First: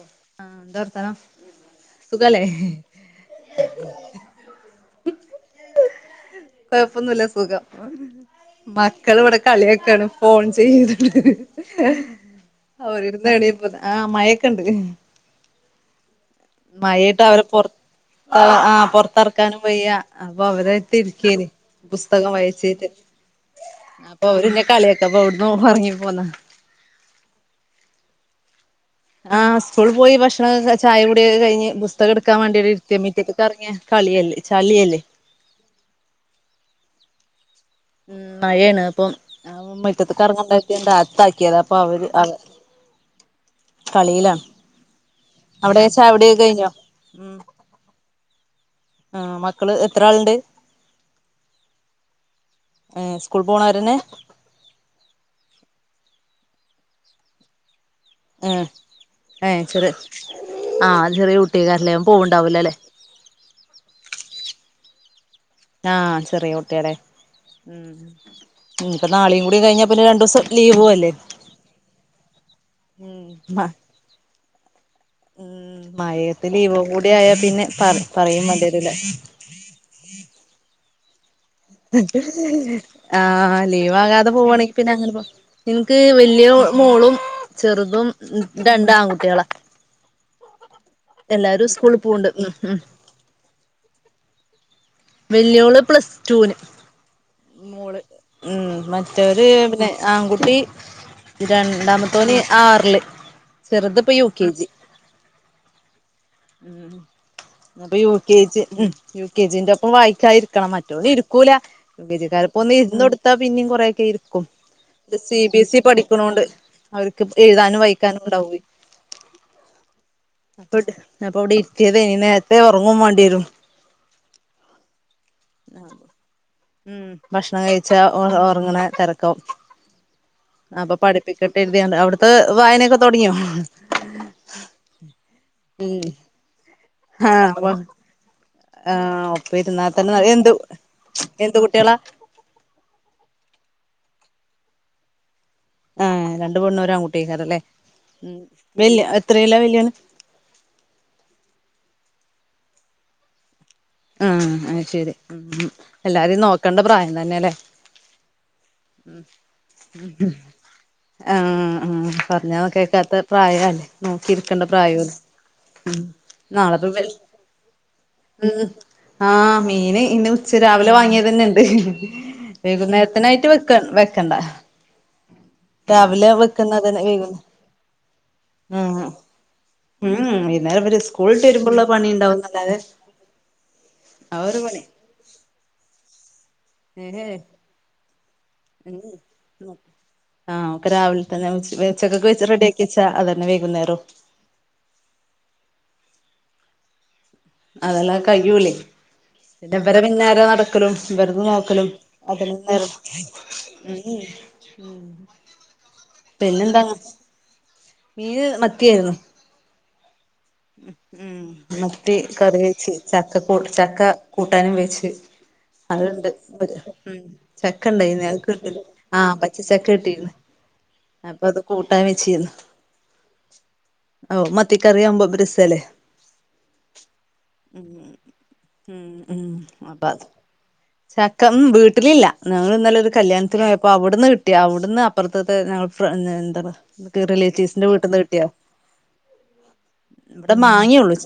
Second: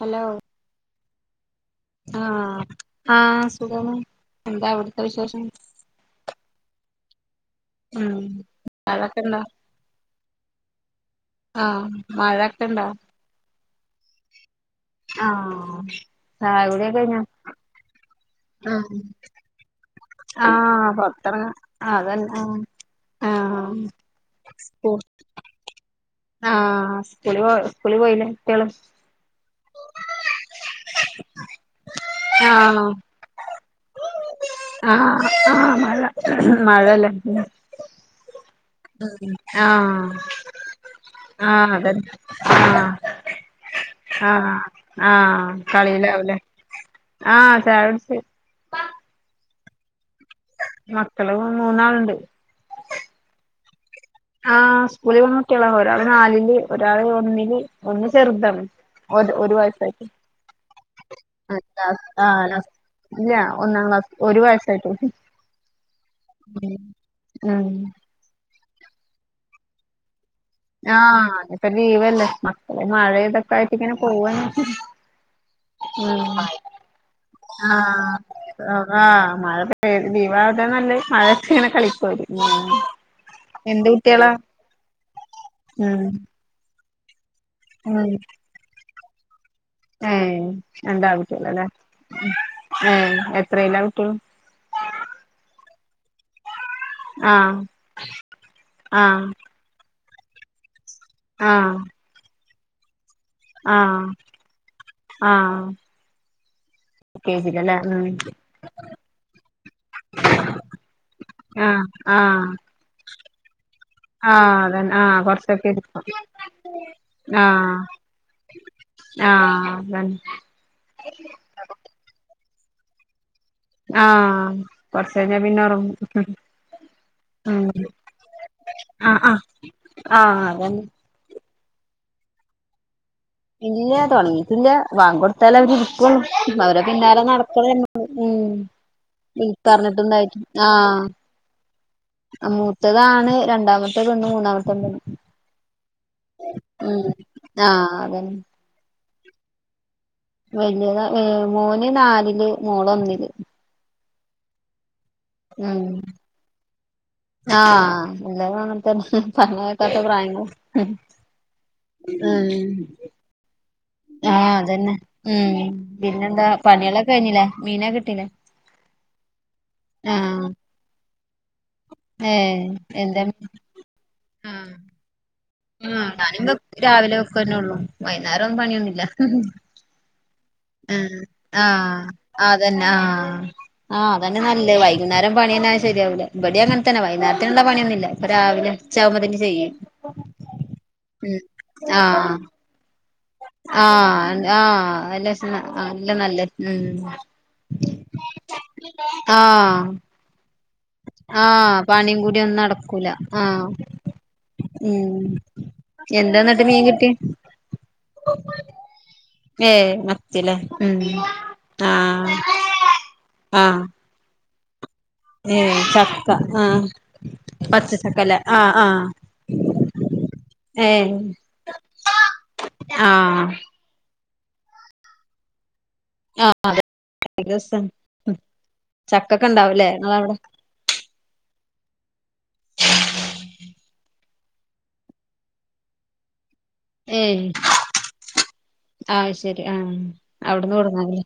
Hello ആഹ് ന്താ വർത്താനം സുഖല്ലേ ആഹ് ആഹ് സുഖാണ് എന്താ അവിടുത്തെ വിശേഷം കുഴപ്പൊന്നുമില്ല സുഖം ഉം മക്കൾ മഴൊക്കെ ഇവിടെ ഇണ്ടോ കളിയാക്കാണ് ഫോൺ ചെയ്ത ആഹ് മഴൊക്കെ ഇണ്ടോ അവർ ഇവിടുന്ന് എനിക്കുല ആഹ് മയക്കണ്ട്ടി ആഹ് ചായ കുടിയൊക്കെ കഴിഞ്ഞോ മഴയായിട്ട് അവരെ പൊറ ആഹ് ആഹ് പൊത്തിറക്കാനും വയ്യ അപ്പൊ ആഹ് അവരയിട്ട് ഇരികേന് പൊറത്തെറങ്ങാ പുസ്തകം അതന്നെ വായിച്ചിട്ട് ആഹ് അപ്പൊ അവര്ന്നെ കളിയക്ക അപ്പൊ അവിടന്ന് ഇറങ്ങി പോന്ന ആഹ സ്കൂ പോ സ്കൂളി പോയില്ലേ കുട്ടികള് ആഹ് സ്കൂളി പോയി ഭക്ഷണം ചായകുടി ഒക്കെ കഴഞ്ഞ് പുസ്തം എടുക്കാൻ വേണ്ടി പുസ്തകം എടുക്കാൻ വേണ്ടി ആഹ് ഇരുത്തിയെ മിറ്റത്ത് പുറത്ത് ഇറങ്ങിയ കളിയല്ലേ ചളിയല്ലേ ആഹ് ആഹ് മഴ മഴല്ലേ ഉം മഴയാണ് ഉ അപ്പം ആഹ മുറ്റത്ത്ക്ക് എറങ്ങാൻ പറ്റാണ്ട് അകത്താക്കിയതാ ആഹ അപ്പൊ അതെ അവര് അവ ആ കളിയിലാണ് ആഹ ആഹ അവിടെ കളിലാവുല്ലേ ചായകുടിയൊക്കെ കഴിഞ്ഞോ ആ ചായ കുടിച്ച് ആ മക്കള് എത്ര ആളിണ്ട് മക്കള് മൂന്നാളുണ്ട് ഏ സ്കൂൾ പോണവരന്നെ ആ് സ്കൂളിൽ പോണ കുട്ടികള ഒരാള് നാലില് ഒരാള് ഒന്നില് ഒന്ന് ചെറുതാണ് ഏഹ് ഒരു ഏഹ് ചെറിയ വയസ്സായിട്ട് ആഹ് ചെറിയ ആഹ് കുട്ടിക്കാരല്ലേ ലാസ് ആഹ് പോവുണ്ടാവില്ല ലാസ് അല്ലേ ഇല്ല ഒന്നാം ക്ലാസ് ഒരു വയസ്സായിട്ട് ഒള്ളൂ ആഹ് ചെറിയ കുട്ടിയല്ലേ ഉം ഉ ഇപ്പ നാളെയും കൂടി കഴിഞ്ഞാ പിന്നെ രണ്ടു ദിവസം ആഹ അപ്പ ലീവല്ലേ മക്കളെ മഴ ഉം ഇതൊക്കെ മ ആയിട്ട് ഇങ്ങനെ പോവാണ് ഉം ഉ മഴയത്ത് ലീവും കൂടി ആയാ പിന്നെ ആഹ പറ പറയും ആഹ് വേണ്ടിവരൂല പറ മഴ ലീവ് ആകാനാണ് നല്ലേ മഴ ആഹ എന്ത് ലീവ് കുട്ടികളാ ആകാതെ പോവുവാണെങ്കി പിന്നെ അങ്ങനെ പോ നിനക്ക് ഉം വലിയ മോളും ഉം ചെറുതും രണ്ട് ആൺകുട്ടികളെ ഉ രണ്ട് ആൺകുട്ടികളാലെ പോവ്ണ്ട് ഉം ഉം മം എപ്പോ എത്രലാ കുട്ടി വല്യോള് പ്ലസ് ടുന് ആഹ് മോള് ഉ ആഹ് മറ്റര് പിന്നെ ആൺകുട്ടി ആഹ് രണ്ടാമത്തോന് ആറില് ചെറുത് ആഹ് ഇപ്പ യു കെ ജി ആഹ് ഉ കെ ജിലല്ലേ അപ്പോ ഉം യു കെജി യു കെ ജിന്റെ ഇപ്പ വായിക്കാതിരിക്കണം മറ്റൊന്ന് ഇരിക്കൂല ആഹ് ആഹ് ബീജിക്കാറോക്കേ ഒന്ന് ഇരുന്ന് കൊടുത്താ പിന്നും കുറ കരിക്കും ആഹ് അതന്നെ ആഹ് സി ബി കൊറച്ചൊക്കെ എസ് ഇ ഇരിക്കും പഠിക്കണണ്ട് അവർക്ക് ആഹ് എഴുതാനും വായിക്കാനും ഉണ്ടാവേയ് ആഹ് അതന്നെ അപ്പ അപ്പൊ ഇവിടെ ഇത്തിയത് ഇനി നേരത്തെ ഉറങ്ങൻ വേണ്ടി വരും ആഹ കുറച്ച കഴിഞ്ഞാ പിന്നെ ഉറങ്ങും ഉം ഭക്ഷണം കഴിച്ചാ ഉറങ്ങണ ആഹ് തിരക്കം ആഹ് ആഹ് അതന്നെ അപ്പൊ പഠ പിക്കട്ട എഴുതിയണ്ട് അവിടുത്തെ വായനയൊക്കെ തുടങ്ങിയോ ഇല്ല തുടങ്ങിട്ടില്ല വാങ്കു കൊടുത്താല അവരിരിക്കുള്ളു അവരെ പിന്നാലെ നടക്കണം നമ്മള് ഉം ആഹ ഈ ഒപ്പ ഇരുന്നാൽ തന്നെ പറഞ്ഞിട്ടുണ്ടായിട്ടും എന്ത് ആഹ് എന്ത് കുട്ടികളാ മൂത്തതാണ് രണ്ടാമത്തേ പെണ്ണ് മൂന്നാമത്തെ പെണ്ണ് ആഹ രണ്ടു പെണ്ണും ഉം ആൺകൂട്ടിക്കാറല്ലേ ആഹ് അതന്നെ ഉ വല് എത്രല്ല വലിയവൻ വല്യത ഏ മോന് നാലില് മോള് ഒന്നില് ആഹ അ ശരി ഉം ഉ ഉം എല്ലാരിം നോക്കണ്ട പ്രായം തന്നെല്ലേ ആഹ എല്ലും അങ്ങനത്തെന്ന പറഞ്ഞതക്കാത്ത പ്രായങ്ങൾ ഉം ആ ഉ പറഞ്ഞാ കേക്കാത്ത പ്രായല്ലേ ആഹ് നോക്കിക്കേണ്ട അതന്നെ പ്രായവും ഉം ഉ പിന്നെന്താ നാളെപ്പോ പണികളൊക്കെ കഴിഞ്ഞില്ലേ മീനെ കിട്ടീല്ലേ ഉ ആഹ് മീൻ ഇന്ന് ആഹ് ഉച്ച രാവിലെ വാങ്ങിയത് തന്നെ ഉണ്ട് ഏഹ് എന്താ വൈകുന്നേരത്തിനായിട്ട് വെക്ക വെക്കണ്ട ഉം രാവിലെ ഞാൻ വെക്കുന്നതന്നെ രാവിലെ വൈകുന്നേ വെക്കന്നെ ഉള്ളൂ വൈകുന്നേരം ഒന്നും പണിയൊന്നില്ല ആഹ് ഉം വൈകുന്നേരം ഒരു സ്കൂളിട്ട് വരുമ്പോള്ള പണി ഉണ്ടാവുന്നല്ലാതെ ആഹ ആ ആതന്നെ ഒരു നല്ലേ വൈകുന്നേരം പണി ന്നെ ആയാൽ ശരിയാവില്ല ഇവിടെ അങ്ങനെ ഏഹേ വൈകുന്നേരത്തിനുള്ള പണിയൊന്നുമില്ല ഇപ്പൊ രാവിലെ ഉം ഉച്ചാവുമ്പോ തന്നെ ചെയ്യും ഉം ആഹ് രാവിലെ ഉം തന്നെ ഉച്ചക്ക് റെഡി ആക്കി വച്ചാ അതന്നെ വൈകുന്നേരോം ആഹ ആഹ അല്ല നല്ല നല്ല ഉ അതെല്ലാം കഴിയൂല്ലേ ആഹ് പിന്നേര നടക്ക വെക്കലും വെറുതെ ആഹ് നോക്കലും പണിയും കൂടി അതിൻ ഒന്നും നടക്കൂല ആഹ് നേരമുള്ളൂ ഉം എന്താ ഇന്നിട്ട് മീൻകിട്ടി മീന് മത്തിയായിരുന്നു ഏഹ് മ ഉം മത്തി കറി വേച്ച് ചക്ക ക ആഹ് ചക്ക കൂട്ടാനും വേച്ച് ഏഹ് അയ് ചക്ക ഇണ്ട് ഒരു ആഹ് ഉം ചക്ക ഇണ്ടായിന് പച്ചച്ചക്കല്ലേ ആഹ് [unintelligible] ആഹ് പച്ച ചക്ക കിട്ടിന്ന് ഏഹ് അപ്പൊ അത് കൂട്ടാൻ വച്ചിരുന്നു ആഹ് ഔ മത്തി കറി ആവുമ്പോ ഇപ്പ രസല്ലേ ആഹ് ആഹ് [unintelligible] ഉം ഉം ചക്കൊക്കെണ്ടാവുല്ലേ അപ്പൊ അത് ഇങ്ങളവടെ ചക്ക ഉം വീട്ടിലില്ല ഞങ്ങൾ ഇന്നെലെ ഒരു കല്യാണത്തിന് പോയി അപ്പോ അവിടുന്ന് കിട്ടി അവിടുന്ന് അപ്പുറത്തത്തെ ഞങ്ങൾ എന്താണ് ഏയ് റിലേറ്റീവ്സിന്റെ വീട്ടിൽ നിന്ന് കിട്ടിയാ ആഹ് ശരി ആഹ് അവിടുന്ന് കൊടുന്നാല്ലെ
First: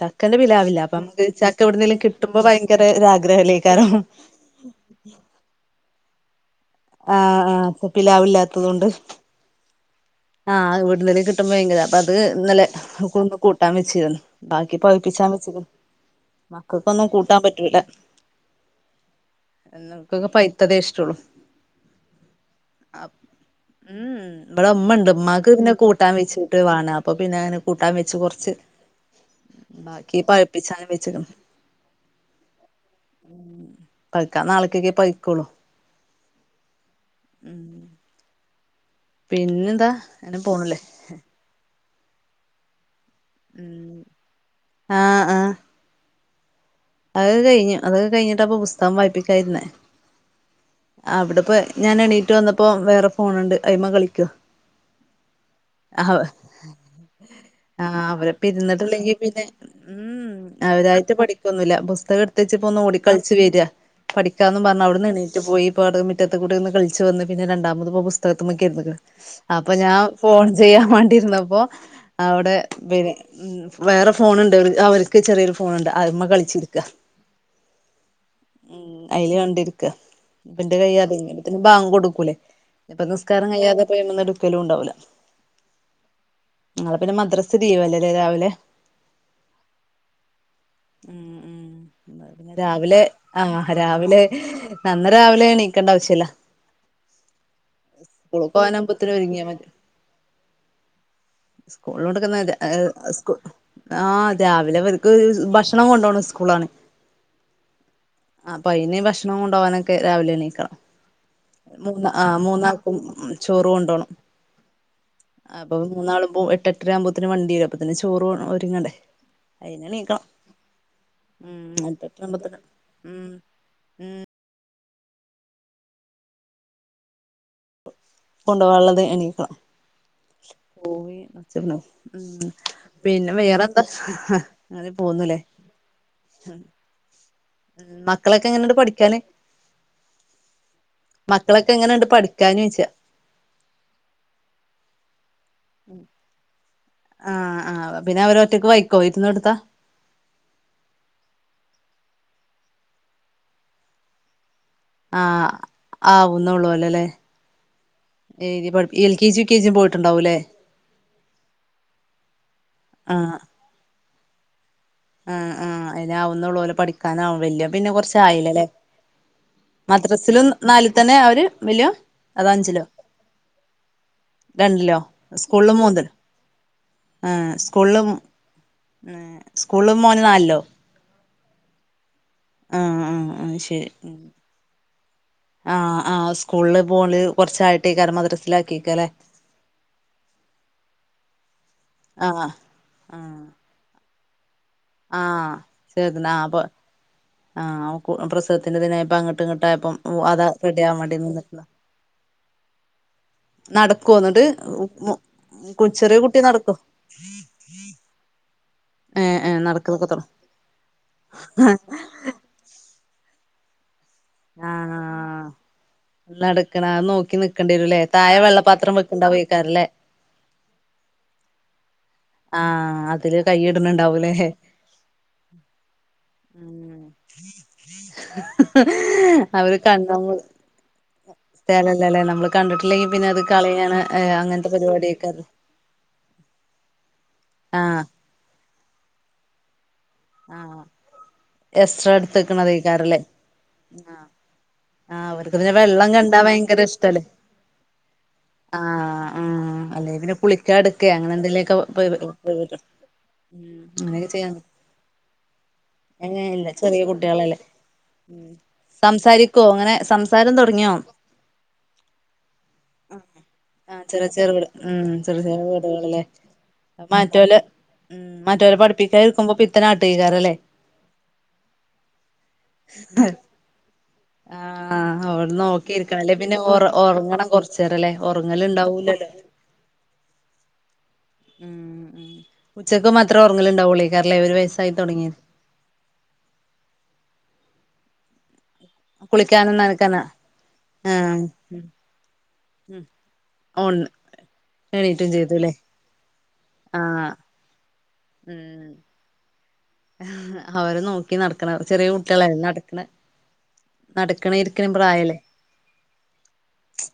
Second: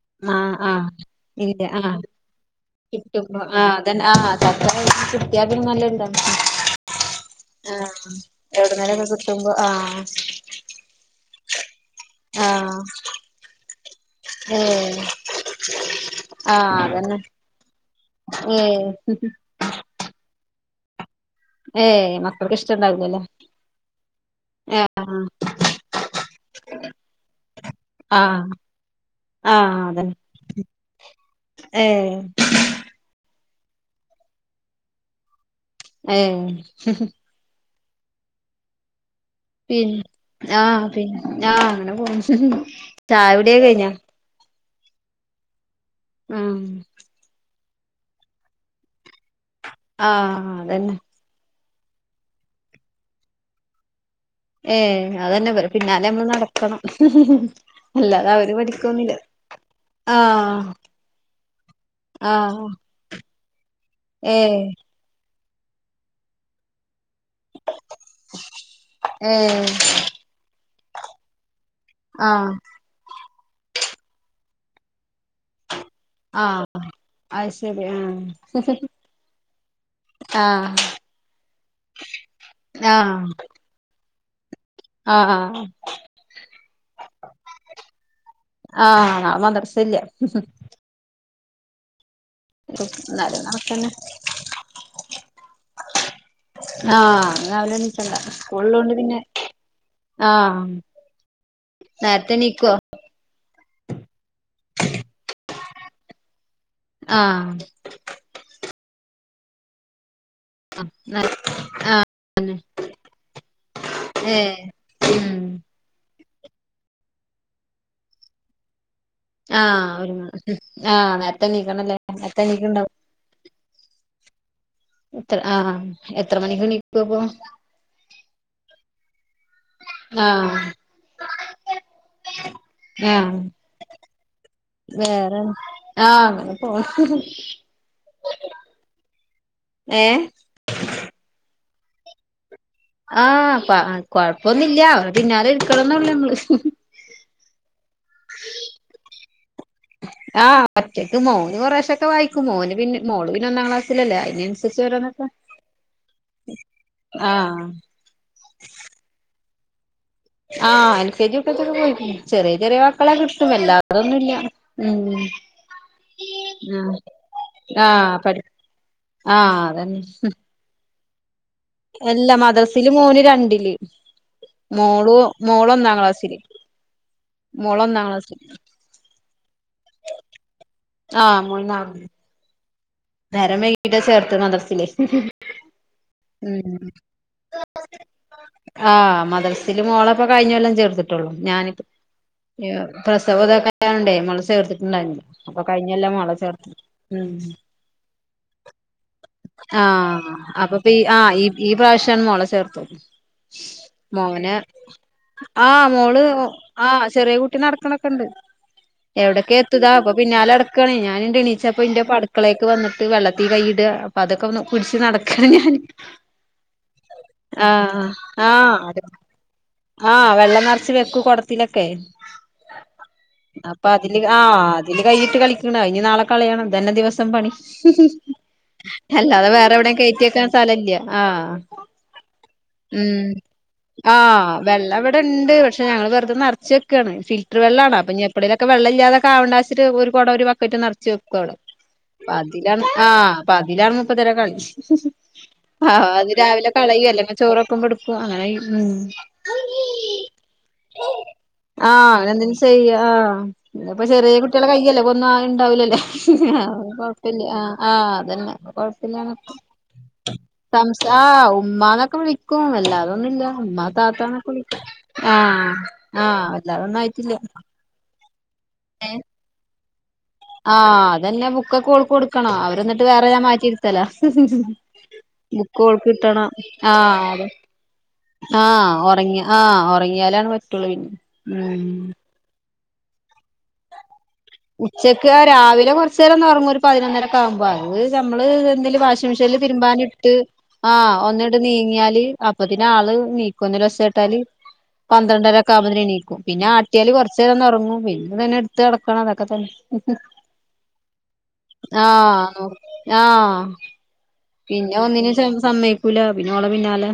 ചാക്കന്റെ പിലാവില്ല അപ്പൊ നമുക്ക് ചക്കന്റെ പിലാവ് ഇല്ല അപ്പൈ ഇല്ല നമുക്ക് ആഹ് എവിടെന്നെങ്കിലും കിട്ടുമ്പോ ഭയങ്കര ആഗ്രഹം അല്ലേയ്ക്കാരം ഒരുരാഗ്രഹമേക്കാാരോ ചക്കക്കെ കിട്ട്യാ തിന്നല്ണ്ട് ആഹ് അപ്പൊ ആഹ് പിലാവില്ലാത്തത് കൊണ്ട് എവിടുന്നേലും ഒക്കെ കിട്ടുമ്പോ ആഹ് ആഹ് ഇവിടുന്നേലും കിട്ടുമ്പോ ഭയങ്കരം അപ്പൊ അത് ഇന്നലെ ആഹ് കൂ- കൂട്ടാൻ വെച്ചിരുന്നു ഏ ബാക്കി പഴുപ്പിച്ചാൻ വെച്ചിരുന്നു മക്കൾക്കൊന്നും കൂട്ടാൻ പറ്റൂല ഏഹ് വന്നോൽ ക്കൊക്കെ പൈയ്ത്തതേ ഇഷ്ട ഒള്ളൂ ഏഹ് മക്കൾക്ക് ഇഷ്ട ഉണ്ടാകൂലല്ലേ ഉം ഇവിടെ ഉമ്മ ഉണ്ട് ഉമ്മാക്ക് പിന്നെ കൂട്ടാൻ വെച്ചിട്ട് വാണം അപ്പൊ പിന്നെ അങ്ങനെ കൂട്ടാൻ വെച്ച് ആഹ് കൊറച്ച് ആഹ് അതന്നെ ബാക്കി പഴുപ്പിച്ചാണ് വെച്ചിക്ക്ണ് ഏ ഉം പയ്ക്കാൻ നാളക്കൊക്കെ പയ്ക്കോള്ളൂ ഏഹ് ഉം പിന്ന പോണില്ലേ ആഹ് പിന്നെ ആഹ് അങ്ങനെ പോണ് ചായാകൂടി ഒക്കെ കഴിഞ്ഞോ ഉം ആഹ് ആഹ് ആഹ് അത് കഴിഞ്ഞു അതൊക്കെ കഴിഞ്ഞിട്ട് ഇപ്പൊ പുസ്തകം വായിപ്പിക്കായിനിരുന്നേ ആഹ് അതന്നെ അവിടെപ്പോ ഞാൻ എണീറ്റ് വന്നപ്പോ വേറെ ഫോണുണ്ട് അയിമ്മ കളിക്കാ ഏ അതന്നെ ഇവര് പിന്നാലെ നമ്മള് നടക്കണം ആഹ് അല്ലാതെ അവരപ്പ അവര് പഠിക്കോന്നില്ല ഇരുന്നിട്ടില്ലെങ്കി പിന്നെ ഉം അവരായിട്ട് പഠിക്കൊന്നുല്ല പുസ്തകം എടുത്തച്ച് ആഹ് പോ ഒന്ന് ഓടി കളിച്ചു വര ഏ പഠിക്കാന്ന് പറഞ്ഞു അവിടന്ന് എണീ- പോയി ഇപ്പവിടെ മുറ്റത്ത് കൂടെ ഒന്ന് കളിച്ച് വന്ന് പ്പ രണ്ടാമത് പുസ്ത- പുസ്തകത്തിമേൽ ഇരുന്നുക്ക്‌ണ് ഏ അപ്പൊ ഞാൻ ഫോൺ ചെയ്യാൻ വേണ്ടി ഇരുന്നപ്പോ ആഹ് അവിടെ- ഇവന് വേറെ ഫോണുണ്ട് അവർക്ക് ചെറിയൊരു ഫോണുണ്ട് അതിമ്മെ ആഹ് കളിച്ചിരിക്കാ അത് ശരി ആഹ് ഉം അയില് കണ്ടിരിക്ക ഇപ്പന്റെ ആഹ് കയ്യാതെ ബാങ്ക് കൊടുക്കൂലേ ഇപ്പ നിസ്കാരം കയ്യാതെ ഇപ്പതിന്മേൽ എടുക്കലും ഉണ്ടാവൂല്ല ആഹ് ആഹ് നാളെ പിന്നെ മദ്രസ് ലീവല്ലേ ലേ രാവിലെ ആഹ് മദ്റസ ഇല്യാ ഉം ഉം പിന്നെ രാവിലെ എന്നാലും ആ കണക്കന്നെ രാവിലെ നന്ന് രാവിലെ എണീക്കേണ്ട ആവശ്യ ഇല്ല ആ നന്ന് രാവിലെ എന്നീക്കണ്ട സ്കൂളിൽ കൊണ്ട് പോകാനാവുമ്പോത്തിന് പിന്നെ ഒരുങ്ങിയാ മതി ആഹ് സ്കൂളിൽ ഉള്ളോണ്ടൊക്കെ നേരത്തെ എണീക്കോ ഇന്ന് സ്കു ആ രാവിലെ ഇവർക്ക് ഭക്ഷണം കൊണ്ടുപോണ സ്കൂളാണ് ആഹ് അപ്പംഅയ്ൻ ഭക്ഷണം കൊണ്ട് പോകാനൊക്കെ രാവിലെ എണീക്കണം. ആഹ് മുനാ ആ മൂന്നാൾക്കും ചോറു കൊണ്ടോണം ഏഹ് ഉം അപ്പൊ മൂന്നാളുമ്പോ എട്ട എട്ടര ആകുമ്പോത്തന് വണ്ടി വരും അപ്പതന്നെ ചോറ് ഒരുങ്ങണ്ടേ ആ അയിന് എണീക്കണം ഒരുങ്ങാൻ ആ ഉം നേരത്തെണീക്കണല്ലേ എട്ട് എട്ടര ആവുമ്പോത്തിന് നേരത്തെണീക്കനുണ്ടാവും ഉം എത്ര ആ എത്ര മണിക്ക് എണീക്കും അപ്പോ കൊണ്ടോവള്ളത് എണീക്കണം ആഹ് പോയി ഉം പിന്നെ ആഹ് വേറെന്താ അങ്ങനെ പോന്നുല്ലേ വേറെ ആഹ് അങ്ങനെ പോ ഉം മക്കളൊക്കെ എങ്ങനണ്ട് പഠിക്കാന് ഏഹ് മക്കളൊക്കെ എങ്ങനെണ്ട് പഠിക്കാന് ചോയിച്ച ആഹ് പ കൊഴപ്പൊന്നില്ല അവര് പിന്നാലെ ഇരിക്കണന്നുള്ളു മ്മള് ആഹ് ആ ഹ് പിന്നെ അവര് ഒറ്റയ്ക്ക് വായുക്കോ ഇരുന്ന് കൊടുത്താ ആഹ് ഒറ്റക്ക് മോന് കൊറേശൊക്കെ വായിക്കും മോന് പിന്നെ മോള് പിന്നെ ഒന്നാം ക്ലാസ്സിലല്ലേ അയി മീൻസ് ച്ചരന്നൊക്കെ ആഹ് ആഹ് ഏയ്തിപഠിപ്പി L K G U K ജിയും പോയിട്ടുണ്ടാവുംല്ലേ ആഹ് എൽ കെ ജി യുക്കെജിക്കെ പോയിക്കണ് ചെറിയ ചെറിയ വാക്കളൊ ക്കെ കിട്ടും എല്ലാതൊന്നും ഇല്ല അഹ് ആഹ് അതിനാവുന്നുള്ളുല്ലോ ആഹ് പഠിക്കാനാവും വല്യ പിന്നെ ആഹ് പഠി കുറച്ചായില്ലല്ലേ ആഹ് അതന്നെ ദറസിലും നാലിൽ തന്നെയാ അവര് വല്യോ അല്ലാ അതോ അഞ്ചിലോ മദ്രസില് മോന് രണ്ടില് രണ്ടിലോ മോളു സ്കൂളില് മോളൊന്നാം മൂന്നിലോ ക്ലാസ്സില് മോള് ഒന്നാം ക്ലാസ്സില് ഉമ് സ്കൂളില് മോന് നാലിലോ ആഹ് മോൻ നാളില് ആഹ് ആഹ് ആഹ് നേരം ശരി വൈകിട്ടാ ഉം ചേർത്തത് മദ്രസയില് ആഹ് ആഹ് സ്കൂളില് പോല് കുറച്ചായിട്ടേ കാര മദ്രസ്സിലാക്കിക്കല്ലേ മോളെപ്പോ കഴഞ്ഞൊല്ലം ചേർത്തിട്ടുള്ളു ഞാനിപ്പ ആഹ് ആഹ് പ്രസവതൊക്കെ യപ്പോ നണ്ടേ മോളെ ചേർത്തിട്ടുണ്ടായില്ല ആഹ് അപ്പൊ കഴിഞ്ഞല്ലാ മോളെ ചേർത്തെ ഉം കൂ ആ പ്രസ ആഹ് റെഡി അപ്പൊപ്പി ആവാൻ വേണ്ടി ആഹ് ഈ നിന്നിട്ടുള്ളതാ ഈ പ്രാവശ്യണ് മോളെ ചേർത്തത് നടക്കുവോ എന്നിട്ട് മോന കു ആഹ് ചെറിയ മോള് കുട്ടി നടക്കോ ആ ചെറിയ കുട്ടി തി നടക്കണൊക്കെണ്ട് ഏഹ് എവിടയക്കെ ഏഹ് എതു താ നടക്കലൊക്കെ അപ്പ തൊട പിന്നാലെടക്കണ ഞാനൊണ്ട് എണീച്ചപ്പ ഇന്റൊപ്പ അടക്കള അടുക്കളേക്ക് വന്നിട്ട് വെള്ളത്തി കൈയിട അപ്പൊ അതൊക്കെ പുടിച്ച് ആഹ് നടക്കാണ് ഞാന് നടക്കണ നോക്കി നിക്കണ്ടിരൂല്ലേ ആഹ് താഴെ ആഹ് വെള്ളപ്പാത്രം അത് വെക്ണ്ടാവെക്കരുലെ ആഹ് വെള്ളം നിറച്ച് വെക്കു കൊടത്തിലൊക്കെ ആഹ് അതില് അപ്പ അതില് കൈയിടണുണ്ടാവൂലേ ആഹ് അതില് കൈയിട്ട് കളിക്കണ് അഇനി നാളെ കളയണം ഇത് തന്നെ ഉം ദിവസം പണി അല്ലാതെ വേറെ അവര് എവിടെയും കെയറ്റി കണ്ണമ്മ വെക്കാൻ സ്ഥലല്ല്യ ആഹ് സ്ഥലല്ലല്ലേ നമ്മള് കണ്ടിട്ടില്ലെങ്കി പിന്നെ ഉം അത് കളയാണ് ആഹ് അങ്ങനത്തെ വെള്ള പരിപാടിയൊക്കെല്ലേ ഇവിടെണ്ട് പക്ഷെ ഞങ്ങള് വെറുതെ നറച്ച് വക്കാണ് ഫിൽറ്റർ വെള്ളാണ് ആഹ് അപ്പ എപ്പളേലൊക്കെ വെള്ള ഇല്ലാതൊവണ്ട ഒരു കുടം ഒരു ബക്കറ്റ് ആഹ് നിറച്ച് വെക്കാണ് എക്സ്ട്രാ പതിലാണ് എടുത്തക്കണതേക്കാരല്ലേ ആഹ് പതിലാണ് ആഹ് മുപ്പതിര കളി ആഹ് അവർക്ക് പിന്നെ ആഹ് വെള്ളം അത് കണ്ടാ രാവിലെ ഭയങ്കര ഇഷ്ടല്ലേ കളയല്ലെങ്കിൽ ചോറൊക്കുമ്പടുകും അങ്ങനെ ചെയും ഉം ആഹ് ആഹ് അല്ലെ പിന്നെ കുളിക്കാ എടുക്കേ അങ്ങനെ എന്തെങ്കിലുമൊക്കെ ആഹ് അങ്ങനെ എന്തെങ്കിലും പറ്റും ചെയ്യാ ഉം ആഹ് ചെറിയ കുട്ടികളെ കയ്യല്ലേ പോ ഒന്നായിണ്ടാവിലല്ല അങ്ങനെല്ല ചെറിയ കുട്ട് ആഹ് ആഹ് അതന്നെ കൊഴപ്പില്ലണ സംസാരിക്കോ അങ്ങനെ സംസാരം തുടങ്ങിയോ സംസാ ആഹ് ഉമ്മാന്നൊക്കെ വിളി ക്കും വല്ലാതൊന്നുംല്ല മ്മ ആഹ് ചെറിയ താത്തനെ ചെറു വീട് കുളിക്കും ഉം ആ ചെറിയ ചെറിയ വീടുകളല്ലേ ഹ് ആഹ് അതൊന്നും ആയിട്ടില്ല മറ്റോലെ ഉം മറ്റവരെ പഠിപ്പിക്കാ ഇരിക്കുമ്പോ പ്പ ഇത്തനാട്ടീക്കാരല്ലേ ആഹ് അതന്നെ ബുക്കൊക്കെ ഓൾക് കൊടുക്കണം അവരെ എന്നിട്ട് വേറെ ഞാൻ മാറ്റിയിരുത്തല ആഹ് അവിടെ ബുക്ക് ഓൾക്ക് നോക്കിയിരിക്കണം അല്ലേ കിട്ടണം പിന്നെ ഒറ ആഹ് ഒറങ്ങണം അതെ കൊറച്ചേരല്ലേ ആഹ് ഒറങ്ങലുണ്ടാവൂലല്ലോ ഉറങ്ങിയ ആഹ് ഉറങ്ങിയാലാണ് പറ്റുള്ളൂ ഉം ഉച്ചക്ക് മാത്രം ഉറങ്ങില് ഉണ്ടാവൂള്ളേക്കാല്ലേ ഒരു വെ ഉച്ചക്ക് രാവിലെ കൊറചേരം ഒന്ന് ഒറങ്ങും ഒരു പതിനൊന്നരൊക്കൊവുമ്പോ അത് നമ്മള് എന്തേലു വാഷ് മിഷ്യല് കുളിക്കാനും നനക്കാനാ തിരുമ്പാനിട്ട് ആഹ് ഒന്നിട്ട് നീങ്ങിയാല് അപ്പത്തിന് ഉം ആള് നീക്കും എന്തേലും ഒച്ച ഒന്ന് കേട്ടാല് എണീറ്റും പന്ത്രണ്ടര ചെയ്തുല്ലേ ഒക്കൊകുമ്പത്തിന് എണീക്കും പിന്നെ ആട്ടിയാല് ആഹ് കൊറചേരം ഒന്ന് ഒറങ്ങും പിന്നെ തന്നെ എട്ത്ത് ഉം ടക്കണം അതൊക്കെ തന്നെ. അവരെ നോക്കി നടക്കണം ചെറിയ ആഹ് ആഹ്. നടക്കണെ പിന്നെ ഒന്നിനും സമ്മ സമ്മയ്ക്കൂല്ല പിന്നെ ഓള പിന്നാലെ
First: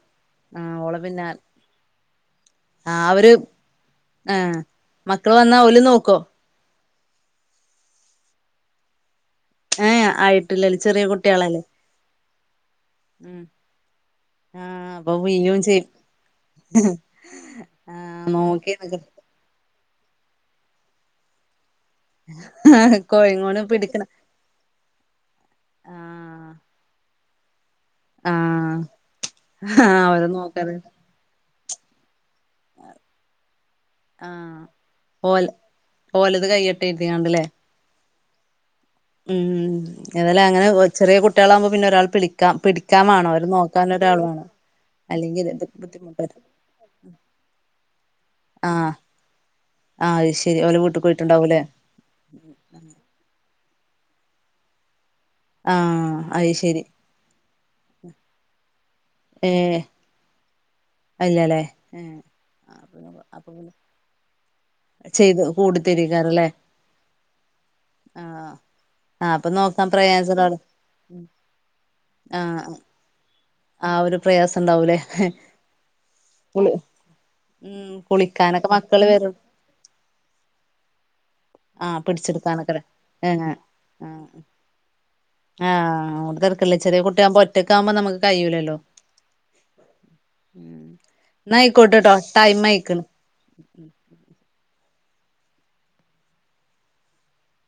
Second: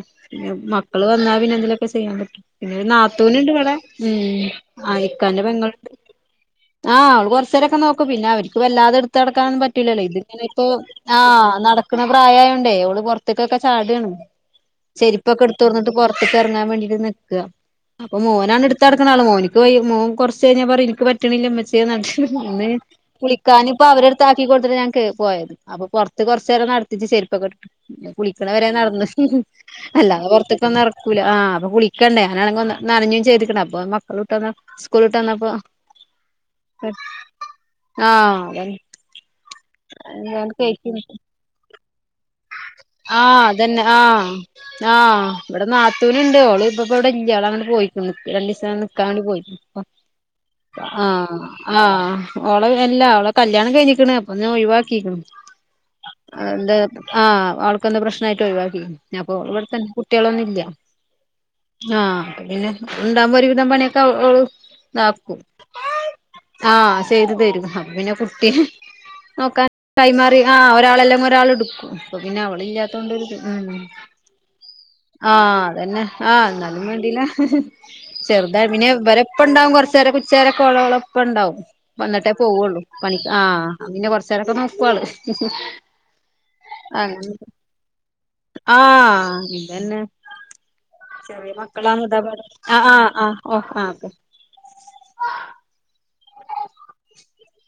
ആഹ് ഓളെ മക്കള് വന്നാല് പിന്നെ എന്തേലുക്കെ ചെയ്യാൻ പറ്റു. പിന്നെ ഒരു ആഹ് അവര് നാത്തൂന് ഇണ്ട് ഇവടെ ഉം ആഹ് ആ മക്കള് ഇക്കാന്റെ വന്നാ പെങ്ങൾ ഓല് നോക്കോ ആഹ് അവള് കൊർചേരൊക്കെ നോക്കും പിന്നെ അവര്ക്ക് വല്ലാതെടു ത്ത്ടക്കാനൊന്നും പറ്റൂലല്ലോ ഏഹ് ഇത്ങ്ങനെ ഇപ്പോ ആയിട്ടില്ലല്ലേ ചെറിയ ആഹ് കുട്ടികളല്ലേ നടക്ണ പ്രായായൊണ്ടേയ് ഓള് ഉം പുറത്തേക്കൊക്കെ ചാടാണ്. ആഹ് അപ്പൊ ചെരിപ്പൊക്കെ വീഴും ചെയ്യും എടുത്തൊട്ന്നിട്ട് പൊർത്ത്ക്ക് റങ്ങാൻ വേണ്ടീട്ട് നിക്കാ. അപ്പൊ ആഹ് മോനാണ് നോക്കി നിക്ക എട്ത്തടക്ക്ന ആള് മോനിക്ക് വയ മോൻ കൊർച്ച ഴിഞ്ഞാ പറയും എനിക്ക് പറ്റ്ണില്ല ഉമ്മചിയേ പിന്നെ കോഴിങ്ങോട് കുളിക്കാന് ഇപ്പൊ പിടിക്കണ അവരെ താക്കി കൊടുത്തിട്ട് ഞാൻ കേ പോയത് അപ്പൊ പൊർത്ത് ആഹ് കൊർചേരം നടത്തിച് ചെരുപ്പൊക്കെട്ടിട്ട്. കുളിക്ണ വരെ ആഹ് നടന്ന്, ആഹ് അവരെ അല്ലാതെ നോക്കാറ് പൊർത്ത്ക്കൊന്നും എറക്കൂല ആഹ് അപ്പൊ കുളി ക്കണ്ടേ ഞാനാണെങ്കി നനഞ്ഞും ചെയ്തിക്ക്ണ് അപ്പൊ മക്കള് വിട്ട് വന്നപ ആഹ് സ്കൂള് വിട്ട് വന്നപ്പോ ഓല് ഓലത് കയ്യ ആഹ് അതെ. ഉം തെല്ല അങ്ങനെ ചെറിയെ കുട്ടീളാകുമ്പോ പിന്നെ ഒരാള് പിടിക്ക പിടിക്കാൻ വാണം ആഹ് അവരെ അതന്നെ നോക്കാൻ ഒരാള് ആഹ് വാണം. ആഹ് ഇവടെ നാത്തൂന് ഇണ്ട് ഓള് ഇപ്പ ഇവടെ ഇല്ലിയ, അങ്ങ്ട്ട് പോയിക്ക്ണ് രൻണ്ടീസം ആഹ് നിക്കാം വേണ്ടി പോയി ആഹ് അയ്ശരി ഓല് വീട്ട് പോയിട്ടുണ്ടാവൂലേ. ആഹ് ഓളെ എല്ലാ അവളെ കല്യാണം കഴിഞ്ഞിക്ക്ണ് അപ്പൊ ഒഴിവാക്കിക്ണ്. ആഹ് അത് എന്താ ശെരി ആഹ് ആവൾക്കന്തൊ പ്രശ്നായിട്ട് ഒഴിവാക്കി, അപ്പൊ ഇവിട്തേ ഏഹ് കുട്ടീളൊന്നും ഇല്ല അല്ലല്ലേ ഏഹ് ആഹ് പിന്നെ ഉണ്ടാവുംമ്പോ അപ്പൊ ഒരുവിധം പിന്നെ പണിയൊക്കെ അ ചെയ്ത് കൂടിത്തരിയ്ക്കാരല്ലേ. ആഹ് ചെയ്ത് തരും അപൊ പിന്നെ കുട്ടി ആഹ് അപ്പൊ നോക്കാൻ കൈമാറി പ്രയാസണ്ടാവൂല ആഹ് ഒരാളെല്ലെങ്കി ഒരാള് ടുക്കും അപ്പ പിന്നെ ആഹ് അവളില്ലാ ത്തൊണ്ടിരിക്ക ഉം. ആ ഒരു പ്രയാസം ഉണ്ടാവൂലേ ആഹ് അതന്നെ ആഹ് കുളി എന്നാലും വേണ്ടീല്ല. ഉം ചെറുതാണ് കുളിക്കാനൊക്കെ പിന്നെ മക്കള് വരും ഇവരെപ്പം ണ്ടാവും കൊർചേരം ഉച്ചവരെഒക്കെഓള്ഓളെ പ്പം ഉണ്ടാവും, ആഹ് വന്നിട്ടേ പോവുള്ളൂ പിടിച്ചെടുക്കാനൊക്കെല്ലേ പണി ഏഹ് ആഹ് അങ്ങനെ ആഹ് കൊർചേരൊക്കെ നോക്കും ആള്. ആഹ് [unintelligible] ചെറീ അങ്ങനെ കുട്ടീയാകുമ്പോ ഒറ്റക്ക് ആകുമ്പോ നമ്മക് ആഹ് ഇതന്നെ, ഉം ചെറിയ ന്നാ മക്കളാവുമ്പോ ആയിക്കോട്ടെട്ടോ ഇതാ പാട് ടൈം ആഹ് ആ. ആയിക്ക്ണ് ആഹ് ഓ ആഹ് ഓക്കെ. [inaudible]